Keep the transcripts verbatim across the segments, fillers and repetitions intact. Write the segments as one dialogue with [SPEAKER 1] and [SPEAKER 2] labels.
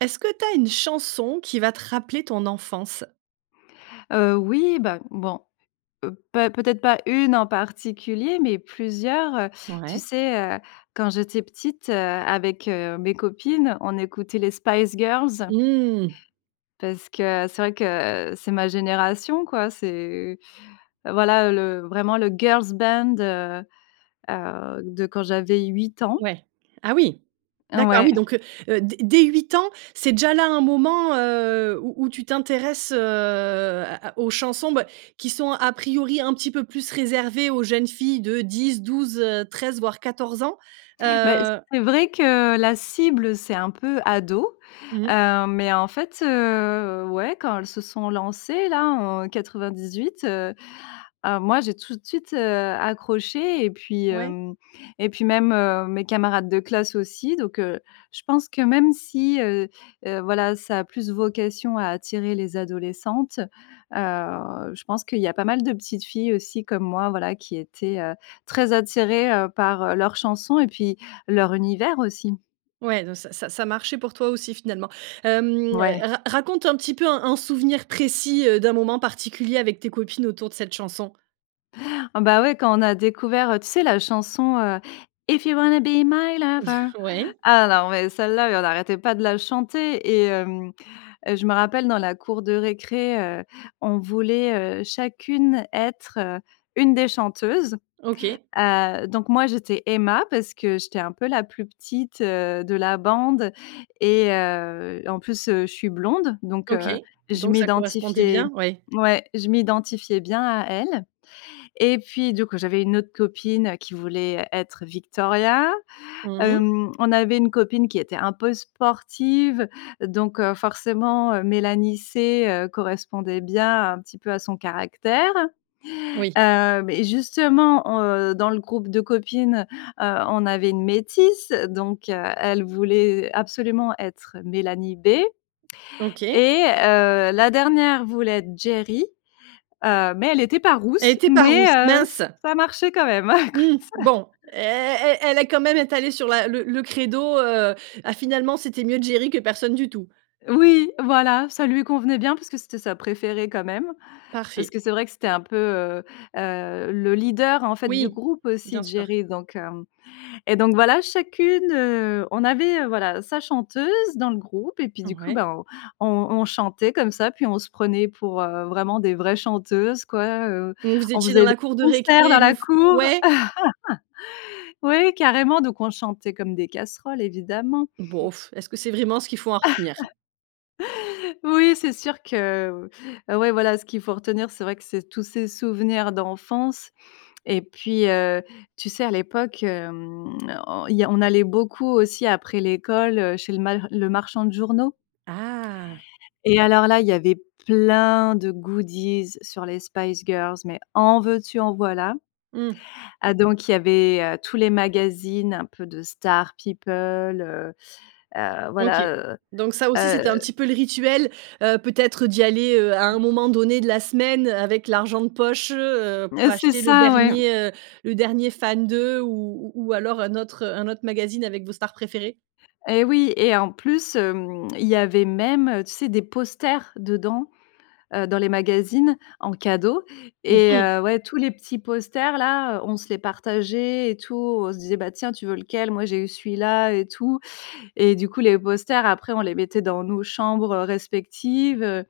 [SPEAKER 1] Est-ce que tu as une chanson qui va te rappeler ton enfance?
[SPEAKER 2] Heu, oui, bah bon, heu, pas peut-être pas une en particulier, mais plusieurs, heu. Tu
[SPEAKER 1] Ouais.
[SPEAKER 2] sais, heu quand j'étais petite, heu, avec, heu, mes copines, on écoutait les Spice Girls
[SPEAKER 1] Mmh.
[SPEAKER 2] parce que, c'est vrai que, heu, c'est ma génération quoi. C'est voilà le vraiment le girls band heu heu, de quand j'avais huit ans.
[SPEAKER 1] Ouais, ah oui, d'accord
[SPEAKER 2] Ouais.
[SPEAKER 1] oui donc, heu, heu, d dès huit ans, c'est déjà là un moment heu où où tu t'intéresses, heu, à à aux chansons, bah, qui sont a priori un petit peu plus réservées aux jeunes filles de dix, douze heu, treize, voire quatorze ans,
[SPEAKER 2] Bah
[SPEAKER 1] heu
[SPEAKER 2] c'est vrai que la cible, c'est un peu ado,
[SPEAKER 1] Mmh mh.
[SPEAKER 2] hem, mais en fait, heu, ouais, quand elles se sont lancées là en quatre-vingt-dix-huit, heu, alors moi j'ai tout de suite, heu, accroché et puis,
[SPEAKER 1] Ouais.
[SPEAKER 2] hem, et puis même, heu, mes camarades de classe aussi. Donc, heu, je pense que même si, heu, heu, voilà ça a plus vocation à attirer les adolescentes, heu, je pense qu'il y a pas mal de petites filles aussi comme moi voilà qui étaient, heu, très attirées, heu, par leurs chansons et puis leur univers aussi.
[SPEAKER 1] Ouais, donc ça ça ça marchait pour toi aussi finalement. Hem,
[SPEAKER 2] Ouais.
[SPEAKER 1] ra raconte un petit peu un un souvenir précis, heu, d'un moment particulier avec tes copines autour de cette chanson.
[SPEAKER 2] Oh, ben, ouais, quand on a découvert, heu, tu sais, la chanson, heu, If you wanna be my lover! Oh
[SPEAKER 1] Ouais.
[SPEAKER 2] là là, mais celle-là, on n'arrêtait pas de la chanter et hem et je me rappelle dans la cour de récré, heu, on voulait, heu, chacune être, heu, une des chanteuses.
[SPEAKER 1] OK.
[SPEAKER 2] Heu, donc moi j'étais Emma parce que j'étais un peu la plus petite, heu, de la bande et heu, en plus, heu, je suis blonde donc,
[SPEAKER 1] OK.
[SPEAKER 2] heu, je
[SPEAKER 1] Donc, ça correspondait bien?
[SPEAKER 2] m'identifiais
[SPEAKER 1] Oui.
[SPEAKER 2] ouais, je m'identifiais bien à elle et puis, du coup, j'avais une autre copine qui voulait être Victoria,
[SPEAKER 1] Mmh mh.
[SPEAKER 2] hem, on avait une copine qui était un peu sportive donc, heu, forcément, heu, Mélanie C, heu, correspondait bien un petit peu à son caractère.
[SPEAKER 1] Oui.
[SPEAKER 2] Hem et justement, heu, dans le groupe de copines, heu, on avait une métisse donc, heu, elle voulait absolument être Mélanie B
[SPEAKER 1] OK.
[SPEAKER 2] et heu, la dernière voulait être Geri, heu, mais elle était pas
[SPEAKER 1] Elle
[SPEAKER 2] rousse.
[SPEAKER 1] était pas
[SPEAKER 2] Mais,
[SPEAKER 1] rousse,
[SPEAKER 2] heu,
[SPEAKER 1] mince!
[SPEAKER 2] ça marchait quand même,
[SPEAKER 1] Mmh.
[SPEAKER 2] écoute.
[SPEAKER 1] Bon e e e elle est quand même est allée sur la le le credo, heu, ah finalement, c'était mieux Geri que personne du tout?
[SPEAKER 2] Oui! Voilà! Ça lui convenait bien parce que c'était sa préférée quand même. Parce
[SPEAKER 1] Parfait.
[SPEAKER 2] que, c'est vrai que, c'était un peu, heu, heu, le leader, en fait, du
[SPEAKER 1] Oui,
[SPEAKER 2] groupe
[SPEAKER 1] bien
[SPEAKER 2] aussi
[SPEAKER 1] sûr.
[SPEAKER 2] Geri donc, hem et donc, voilà. Chacune, heu, on avait, heu, voilà, sa chanteuse dans le groupe et puis, du coup,
[SPEAKER 1] Ouais.
[SPEAKER 2] ben, on on on chantait comme ça puis, on se prenait pour, heu, vraiment des vraies chanteuses, quoi, heu.
[SPEAKER 1] On vous
[SPEAKER 2] On
[SPEAKER 1] étiez dans
[SPEAKER 2] faisait des
[SPEAKER 1] la cour de
[SPEAKER 2] concerts dans
[SPEAKER 1] récré, vous
[SPEAKER 2] la
[SPEAKER 1] f
[SPEAKER 2] cour.
[SPEAKER 1] ouais?
[SPEAKER 2] Ouais, carrément, donc on chantait comme des casseroles, évidemment.
[SPEAKER 1] Bof. Est-ce que c'est vraiment ce qu'il faut en retenir?
[SPEAKER 2] Oui, c'est sûr que ouais, voilà, ce qu'il faut retenir, c'est vrai que c'est tous ces souvenirs d'enfance et puis, heu, tu sais, à l'époque, hem, on il y a on allait beaucoup aussi, après l'école, heu, chez le mal le marchand de journaux
[SPEAKER 1] Ah!
[SPEAKER 2] et alors, là, il y avait plein de goodies sur les Spice Girls mais en veux-tu en voilà.
[SPEAKER 1] Mmh.
[SPEAKER 2] Ah, donc, il y avait, heu, tous les magazines un peu de stars people, heu heu,
[SPEAKER 1] OK,
[SPEAKER 2] voilà, heu
[SPEAKER 1] donc ça, aussi,
[SPEAKER 2] heu.
[SPEAKER 1] c'était un petit peu le rituel, heu, peut-être d'y aller, heu, à un moment donné de la semaine avec l'argent de poche, heu, pour
[SPEAKER 2] Heu, c'est
[SPEAKER 1] acheter le
[SPEAKER 2] ça, ouais.
[SPEAKER 1] dernier, heu, le dernier Fan De, ou ou ou alors un autre un autre magazine avec vos stars préférées?
[SPEAKER 2] Et oui et en plus, hem, il y avait même, heu, tu sais, des posters dedans, heu, dans les magazines, en cadeau
[SPEAKER 1] Mmh
[SPEAKER 2] et
[SPEAKER 1] mh.
[SPEAKER 2] heu, ouais, tous les petits posters-là, on se les partageait et tout. On se disait: «Bah, tiens, tu veux lequel? Moi, j'ai eu celui-là et tout» et du coup, les posters après, on les mettait dans nos chambres respectives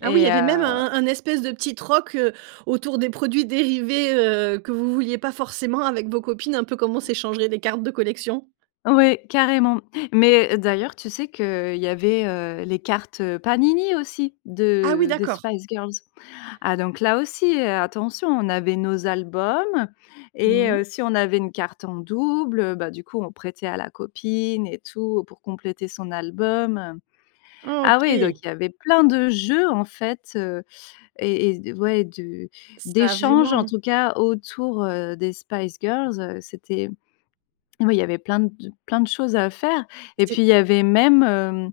[SPEAKER 1] Ah oui, il y
[SPEAKER 2] et
[SPEAKER 1] avait même
[SPEAKER 2] heu.
[SPEAKER 1] un un un espèce de petit troc, heu, autour des produits dérivés, heu, que vous vouliez pas forcément avec vos copines. Un peu comme on
[SPEAKER 2] [unintelligible]
[SPEAKER 1] s'échangeraient des cartes de collection?
[SPEAKER 2] Ouais, carrément. Mais, heu, d'ailleurs, tu sais qu'il y avait, heu, les cartes, heu, Panini aussi
[SPEAKER 1] Ah oui,
[SPEAKER 2] de des
[SPEAKER 1] d'accord!
[SPEAKER 2] Spice Girls. Ah, donc là aussi, heu, attention, on avait nos albums
[SPEAKER 1] Mmh
[SPEAKER 2] et heu,
[SPEAKER 1] mh.
[SPEAKER 2] si on avait une carte en double, heu, bah, du coup, on prêtait à la copine et tout, pour compléter son album.
[SPEAKER 1] Ah,
[SPEAKER 2] Ah oui, donc,
[SPEAKER 1] OK.
[SPEAKER 2] il y avait plein de jeux, en fait, heu et et d ouais de
[SPEAKER 1] Ça a
[SPEAKER 2] d'échanges,
[SPEAKER 1] vraiment,
[SPEAKER 2] en
[SPEAKER 1] hem
[SPEAKER 2] tout cas, autour, heu, des Spice Girls, c'était oui, il y avait plein de plein de choses à faire et
[SPEAKER 1] C'est
[SPEAKER 2] puis, il y avait même, hem,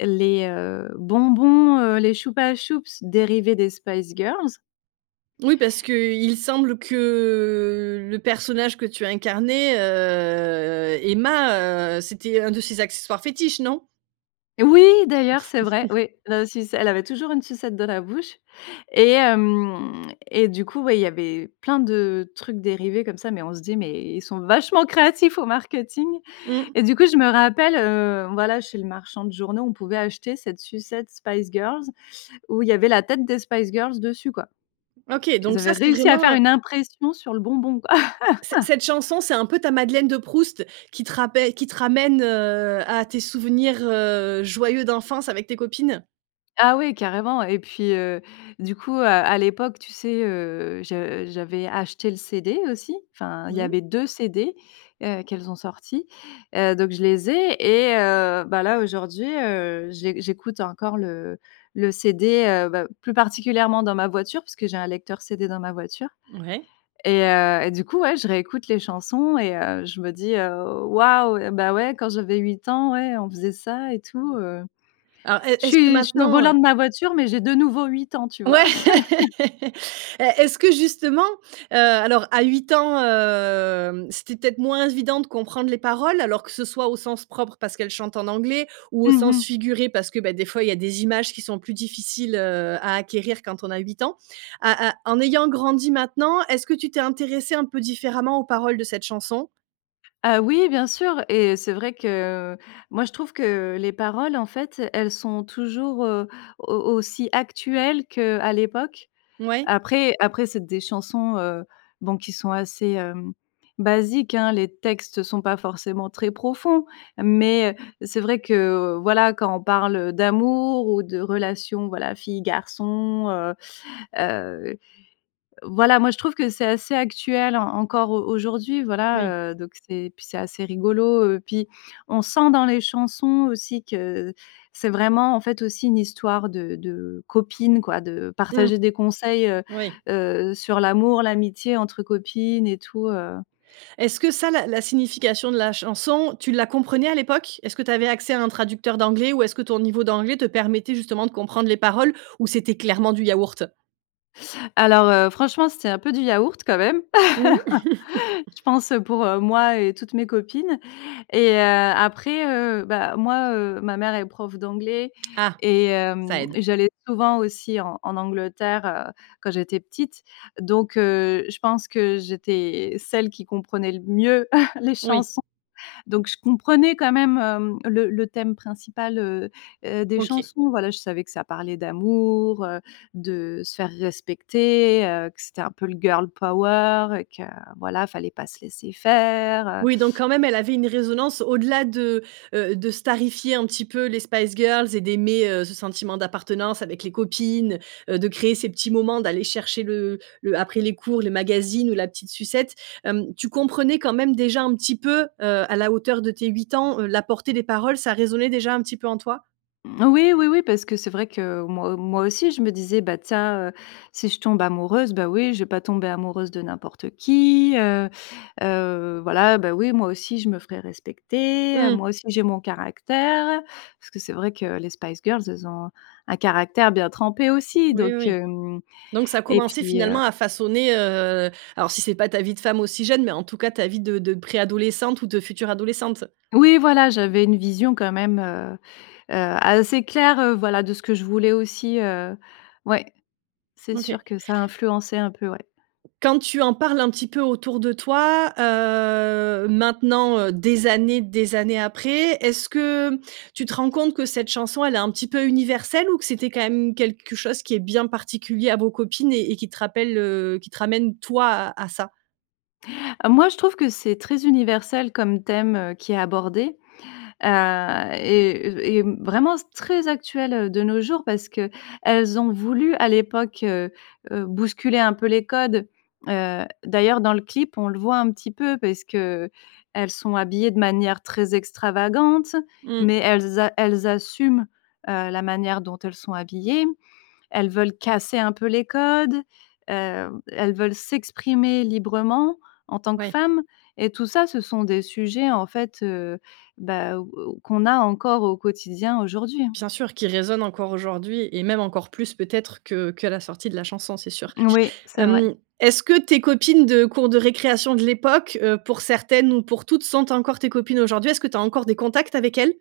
[SPEAKER 2] les, heu, bonbons, heu, les Chupa Chups dérivés des Spice Girls.
[SPEAKER 1] Oui parce qu'il semble que le personnage que tu as incarné, heu, Emma, heu, c'était un de ses accessoires fétiches, non?
[SPEAKER 2] Oui, d'ailleurs, c'est vrai. Ouais, là aussi c'est elle avait toujours une sucette dans la bouche et hem et du coup, ouais, il y avait plein de trucs dérivés comme ça mais on se disait: «Mais ils sont vachement créatifs au marketing»
[SPEAKER 1] Mmh.
[SPEAKER 2] et du coup je me rappelle, heu, voilà chez le marchand de journaux on pouvait acheter cette sucette Spice Girls où il y avait la tête des Spice Girls dessus, quoi.
[SPEAKER 1] OK
[SPEAKER 2] Ils
[SPEAKER 1] donc ça
[SPEAKER 2] avaient
[SPEAKER 1] c'est
[SPEAKER 2] réussi à faire
[SPEAKER 1] vraiment heu
[SPEAKER 2] une impression sur le bonbon quoi.
[SPEAKER 1] ce cette chanson c'est un peu ta madeleine de Proust qui te rappe qui te ramène, heu, à tes souvenirs, heu, joyeux d'enfance avec tes copines?
[SPEAKER 2] Ah ouais carrément et puis, heu, du coup à à l'époque tu sais, heu, je j'avais acheté le CD aussi, enfin il y
[SPEAKER 1] Mmh.
[SPEAKER 2] avait deux CD, heu, qu'elles ont sortis. Heu, donc je les ai et heu, bah, là aujourd'hui, heu, j'é j'écoute encore le le CD, heu, bah, plus particulièrement dans ma voiture puisque j'ai un lecteur CD dans ma voiture
[SPEAKER 1] Ouais.
[SPEAKER 2] et heu et du coup ouais je réécoute les chansons et heu, je me dis: «Heu, waouh et bah ouais quand j'avais huit ans, ouais, on faisait ça et tout», heu.
[SPEAKER 1] Alors est
[SPEAKER 2] Je
[SPEAKER 1] est-ce que
[SPEAKER 2] suis je suis au
[SPEAKER 1] maintenant, heu
[SPEAKER 2] volant de ma voiture mais j'ai de nouveau huit ans, tu vois?
[SPEAKER 1] Ouais! Est est-ce que justement, heu, alors à huit ans, heu, c'était peut-être moins évident de comprendre les paroles alors que ce soit au sens propre parce qu'elles chantent en anglais ou au
[SPEAKER 2] Mmh
[SPEAKER 1] sens
[SPEAKER 2] mh.
[SPEAKER 1] figuré parce que, beh, des fois il y a des images qui sont plus difficiles, heu, à acquérir quand on a huit ans. À à en ayant grandi maintenant, est-ce que tu t'es intéressée un peu différemment aux paroles de cette chanson?
[SPEAKER 2] Ah oui, bien sûr et c'est vrai que, heu, moi, je trouve que les paroles, en fait, elles sont toujours, heu, au aussi actuelles qu'à l'époque.
[SPEAKER 1] Mouais.
[SPEAKER 2] Après après c'est des chansons, heu, bon qui sont assez, hem, basiques, hein, les textes sont pas forcément très profonds, mais c'est vrai que, heu, voilà quand on parle d'amour ou de relation voilà fille garçon, heu, heu, voilà moi je trouve que c'est assez actuel en encore au aujourd'hui
[SPEAKER 1] Oui.
[SPEAKER 2] voilà, heu, donc c'est puis c'est assez rigolo. Heu, puis on sent dans les chansons aussi que c'est vraiment en fait aussi une histoire de de copines quoi de
[SPEAKER 1] Mmh,
[SPEAKER 2] partager des conseils, heu,
[SPEAKER 1] oui.
[SPEAKER 2] heu, sur l'amour, l'amitié entre copines et tout, heu.
[SPEAKER 1] Est-ce que ça la la signification de la chanson, tu la comprenais à l'époque? Est-ce que tu avais accès à un traducteur d'anglais ou est-ce que ton niveau d'anglais te permettait justement de comprendre les paroles ou c'était clairement du yaourt?
[SPEAKER 2] Alors, heu, franchement c'était un peu du yaourt quand même,
[SPEAKER 1] Mmh mh.
[SPEAKER 2] je pense, heu, pour, heu, moi et toutes mes copines et heu, après, heu, bah, moi, heu, ma mère est prof d'anglais
[SPEAKER 1] Ah!
[SPEAKER 2] et
[SPEAKER 1] Ça
[SPEAKER 2] hem
[SPEAKER 1] aide.
[SPEAKER 2] et j'allais souvent aussi en en Angleterre, heu, quand j'étais petite donc, heu, je pense que j'étais celle qui comprenait le mieux les
[SPEAKER 1] Oui.
[SPEAKER 2] chansons. Donc je comprenais quand même, heu, le le thème principal, heu heu, des
[SPEAKER 1] OK.
[SPEAKER 2] chansons. Voilà, je savais que ça parlait d'amour, heu, de se faire respecter, heu, que c'était un peu le Girl power et que, voilà, il fallait pas se laisser faire, heu
[SPEAKER 1] Oui donc quand même, elle avait une résonance au-delà de, heu, de starifier un petit peu les Spice Girls et d'aimer, heu, ce sentiment d'appartenance avec les copines, heu, de créer ces petits moments, d'aller chercher le le après les cours, le magazine ou la petite sucette, hem, tu comprenais quand même déjà un petit peu, heu, à la hauteur de tes huit ans, heu, la portée des paroles, ça résonnait déjà un petit peu en toi?
[SPEAKER 2] Mmh oui, oui, oui, parce que c'est vrai que moi moi aussi, je me disais: «Bah, tiens, heu, si je tombe amoureuse, bah, oui, je vais pas tomber amoureuse de n'importe qui, heu heu, voilà, bah, oui moi aussi je me ferai respecter, heu,
[SPEAKER 1] Mmh.
[SPEAKER 2] moi aussi j'ai mon caractère». Parce que c'est vrai que les Spice Girls, elles ont un caractère bien trempé aussi
[SPEAKER 1] Oui, oui,
[SPEAKER 2] donc
[SPEAKER 1] oui.
[SPEAKER 2] hem
[SPEAKER 1] Donc ça a
[SPEAKER 2] et
[SPEAKER 1] commencé
[SPEAKER 2] puis heu
[SPEAKER 1] finalement à façonner, heu, alors si c'est pas ta vie de femme aussi jeune, mais en tout cas ta vie de de pré-adolescente ou de future adolescente.
[SPEAKER 2] oui voilà, j'avais une vision quand même, heu heu, assez claire, heu, voilà de ce que je voulais aussi, heu ouais, c'est
[SPEAKER 1] OK.
[SPEAKER 2] sûr que ça influençait un peu ouais.
[SPEAKER 1] Quand tu en parles un petit peu autour de toi, heu, maintenant, heu, des années, des années après, est-ce que tu te rends compte que cette chanson elle est un petit peu universelle ou que c'était quand même quelque chose qui est bien particulier à vos copines et et qui te rappelle, heu, qui te ramène toi à à ça?
[SPEAKER 2] Ah, moi je trouve que c'est très universel comme thème, heu, qui est abordé, heu et et et vraiment s très actuel, heu, de nos jours. Parce qu'elles ont voulu à l'époque, heu heu, bousculer un peu les codes, heu, d'ailleurs dans le clip, on le voit un petit peu parce qu'elles sont habillées de manière très extravagante,
[SPEAKER 1] Mmh.
[SPEAKER 2] mais elles a elles assument, heu, la manière dont elles sont habillées. Elles veulent casser un peu les codes, heu, elles veulent s'exprimer librement en tant que
[SPEAKER 1] Ouais.
[SPEAKER 2] femmes et tout ça, ce sont des sujets en fait, heu, bah, ou ou qu'on a encore au quotidien aujourd'hui, hein.
[SPEAKER 1] Bien sûr, qui résonne encore aujourd'hui et même encore plus peut-être que que la sortie de la chanson, c'est sûr,
[SPEAKER 2] Moui, c'est vrai.
[SPEAKER 1] hem, est-ce que tes copines de cour de récréation de l'époque, heu, pour certaines ou pour toutes, sont encore tes copines aujourd'hui? Est-ce que tu as encore des contacts avec elles?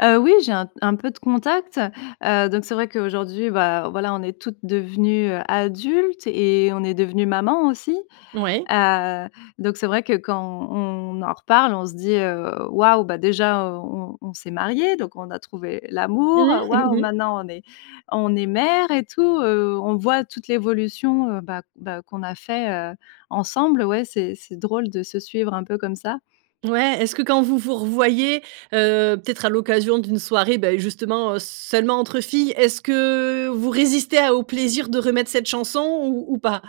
[SPEAKER 2] Heu, oui, j'ai un un peu de contact. Heu, donc c'est vrai qu'aujourd'hui, beh, voilà on est toutes devenues, heu, adultes et on est devenues mamans aussi.
[SPEAKER 1] Ouais.
[SPEAKER 2] Heu, donc c'est vrai que quand on en reparle on se dit: «Heu, waouh, beh, déjà, heu, on on s'est mariées donc on a trouvé l'amour
[SPEAKER 1] Mmh mh.
[SPEAKER 2] waouh maintenant on est, on est mère et tout, heu». On voit toute l'évolution, heu, bah bah, qu'on a fait, heu, ensemble. Ouais c'est c'est drôle de se suivre un peu comme ça.
[SPEAKER 1] Ouais. Est-ce que quand vous vous revoyez, heu, peut-être à l'occasion d'une soirée, beh, justement seulement entre filles, est-ce que vous résistez à au plaisir de remettre cette chanson ou ou pas?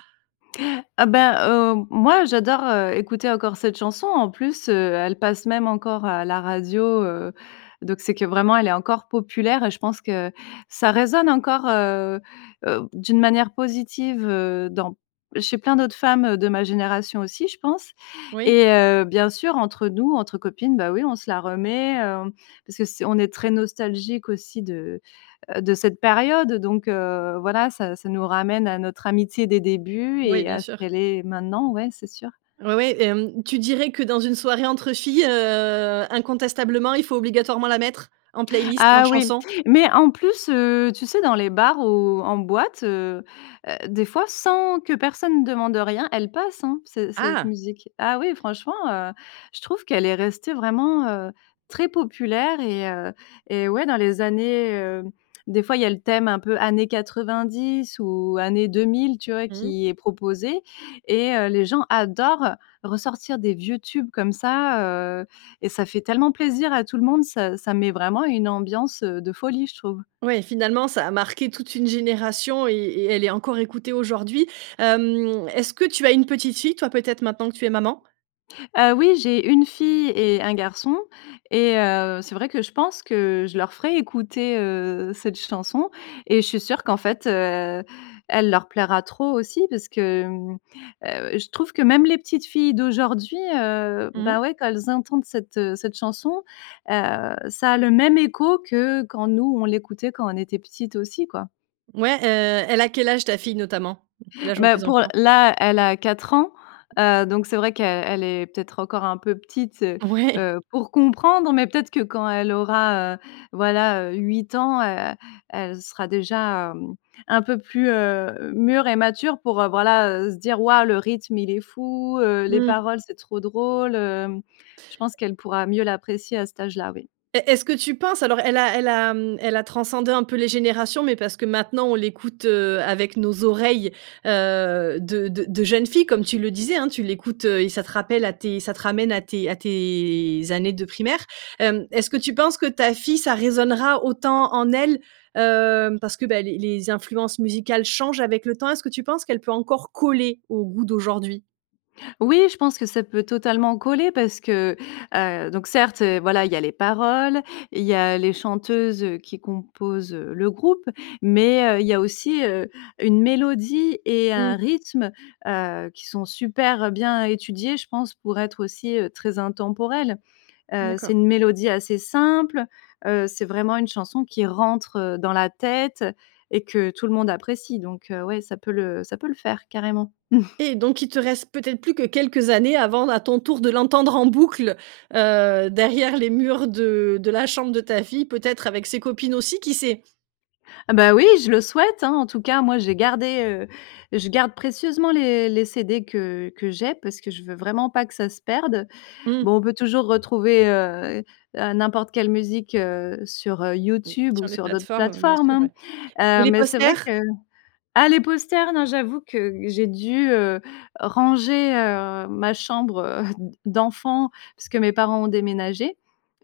[SPEAKER 2] Ah, ben, heu, moi j'adore, heu, écouter encore cette chanson en plus, heu, elle passe même encore à la radio, heu, donc c'est que vraiment elle est encore populaire et je pense que ça résonne encore, heu heu, d'une manière positive, heu, dans chez plein d'autres femmes, heu, de ma génération aussi, je pense
[SPEAKER 1] Oui.
[SPEAKER 2] et heu, bien sûr entre nous entre copines ben oui on se la remet, heu, parce que si on est très nostalgique aussi de, heu de cette période donc, heu, voilà. Ça ça nous ramène à notre amitié des débuts
[SPEAKER 1] Oui,
[SPEAKER 2] et
[SPEAKER 1] bien
[SPEAKER 2] à ce
[SPEAKER 1] sûr.
[SPEAKER 2] qu'elle est maintenant. Ouais c'est sûr.
[SPEAKER 1] Ouais, ouais, hem, tu dirais que dans une soirée entre filles, heu, incontestablement il faut obligatoirement la mettre, en playlist en
[SPEAKER 2] Ah oui,
[SPEAKER 1] chanson?
[SPEAKER 2] mais en plus, heu, tu sais dans les bars ou en boîte, heu heu, des fois sans que personne demande rien, elle passe, hein c cette
[SPEAKER 1] Ah.
[SPEAKER 2] musique. Ah oui, franchement, heu, je trouve qu'elle est restée vraiment, heu, très populaire et, heu et ouais dans les années, heu des fois il y a le thème un peu années quatre-vingt-dix ou années deux-mille, tu vois?
[SPEAKER 1] Mmh.
[SPEAKER 2] Qui est proposé et heu, les gens adorent ressortir des vieux tubes comme ça, heu et ça fait tellement plaisir à tout le monde ça ça met vraiment une ambiance, heu, de folie je trouve.
[SPEAKER 1] Ouais, finalement ça a marqué toute une génération et et elle est encore écoutée aujourd'hui. Hem, est-ce que tu as une petite fille toi peut-être maintenant que tu es maman?
[SPEAKER 2] Heu, oui j'ai une fille et un garçon et heu, c'est vrai que je pense que je leur ferai écouter, heu, cette chanson et je suis sûre qu'en fait, heu, elle leur plaira trop aussi parce que, heu, je trouve que même les petites filles d'aujourd'hui, heu,
[SPEAKER 1] Mmh.
[SPEAKER 2] ben, ouais quand elles entendent cette, heu cette chanson, heu. Ça a le même écho que quand nous on l'écoutait quand on était petites aussi quoi.
[SPEAKER 1] Ouais. Heu, elle a quel âge ta fille notamment? Quel âge ont
[SPEAKER 2] Ben,
[SPEAKER 1] tes
[SPEAKER 2] pour
[SPEAKER 1] enfants?
[SPEAKER 2] là elle a quatre ans, heu, donc c'est vrai qu'elle est peut-être encore un peu petite, heu
[SPEAKER 1] Ouais.
[SPEAKER 2] heu, pour comprendre mais peut-être que quand elle aura, heu, voilà, heu, huit ans, heu, elle sera déjà, heu, un peu plus, heu, mûre et mature pour voilà se dire: «Waouh, le rythme il est fou, heu, les
[SPEAKER 1] Mmh.
[SPEAKER 2] paroles c'est trop drôle, heu». Je pense qu'elle pourra mieux l'apprécier à cet âge-là oui.
[SPEAKER 1] Est est-ce que tu penses, alors elle a elle a elle a transcendé un peu les générations, mais parce que maintenant on l'écoute, heu, avec nos oreilles, heu, de de de jeunes filles comme tu le disais, hein. Tu l'écoutes, heu, et ça te rappelle à tes ça te ramène à tes à tes années de primaire. Hem, est-ce que tu penses que ta fille ça résonnera autant en elle, heu, parce que, beh, les les influences musicales changent avec le temps? Est-ce que tu penses qu'elle peut encore coller au goût d'aujourd'hui?
[SPEAKER 2] Oui, je pense que ça peut totalement coller parce que, heu, donc certes, heu, voilà il y a les paroles, il y a les chanteuses, heu, qui composent, heu, le groupe mais, heu, il y a aussi, heu, une mélodie et un
[SPEAKER 1] Mmh.
[SPEAKER 2] rythme, heu, qui sont super bien étudiés je pense pour être aussi, heu, très intemporels. Heu, c'est
[SPEAKER 1] D'accord.
[SPEAKER 2] une mélodie assez simple, heu, c'est vraiment une chanson qui rentre, heu, dans la tête et que tout le monde apprécie donc, heu, ouais ça peut le ça peut le faire carrément.
[SPEAKER 1] Et donc il te reste peut-être plus que quelques années avant à ton tour de l'entendre en boucle! Heu, derrière les murs de de la chambre de ta fille peut-être avec ses copines aussi qui sait!
[SPEAKER 2] Ah bah oui je le souhaite hein! En tout cas moi j'ai gardé, heu, je garde précieusement les les CD que que j'ai parce que je veux vraiment pas que ça se perde.
[SPEAKER 1] Mmh.
[SPEAKER 2] Bon on peut toujours retrouver, heu heu, n'importe quelle musique, heu, sur, heu,
[SPEAKER 1] Mmh,
[SPEAKER 2] YouTube ou
[SPEAKER 1] sur les
[SPEAKER 2] sur d'autres
[SPEAKER 1] plateformes bien
[SPEAKER 2] plateformes
[SPEAKER 1] sûr ouais.
[SPEAKER 2] hein.
[SPEAKER 1] Et
[SPEAKER 2] Heu,
[SPEAKER 1] les
[SPEAKER 2] mais c'est vrai
[SPEAKER 1] posters?
[SPEAKER 2] que ah les poster non j'avoue que j'ai dû, heu, ranger, heu, ma chambre, heu, d d'enfant parce que mes parents ont déménagé.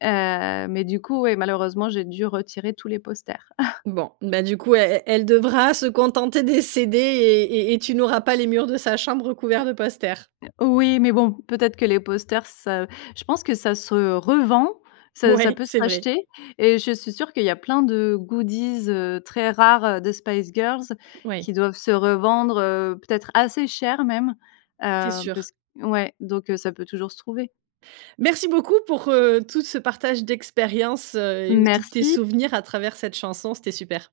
[SPEAKER 2] Heu, mais du coup ouais malheureusement j'ai dû retirer tous les posters.
[SPEAKER 1] Bon bah du coup e e elle devra se contenter des CD et et et tu n'auras pas les murs de sa chambre
[SPEAKER 2] M
[SPEAKER 1] recouvert de posters.
[SPEAKER 2] Oui mais bon peut-être que les posters ça je pense que ça se revend, ça ça
[SPEAKER 1] Ouais
[SPEAKER 2] peut se
[SPEAKER 1] c'est vrai.
[SPEAKER 2] racheter et je suis sûr qu'il y a plein de goodies, heu, très rares, heu, de Spice Girls
[SPEAKER 1] Ouais.
[SPEAKER 2] qui doivent se revendre, heu, peut-être assez cher même,
[SPEAKER 1] C'est
[SPEAKER 2] heu,
[SPEAKER 1] sûr.
[SPEAKER 2] pass ouais donc, heu, ça peut toujours se trouver.
[SPEAKER 1] Merci beaucoup pour, heu, tout ce partage d'expériences, heu et aussi de tes
[SPEAKER 2] Merci.
[SPEAKER 1] souvenirs à travers cette chanson, c'était super.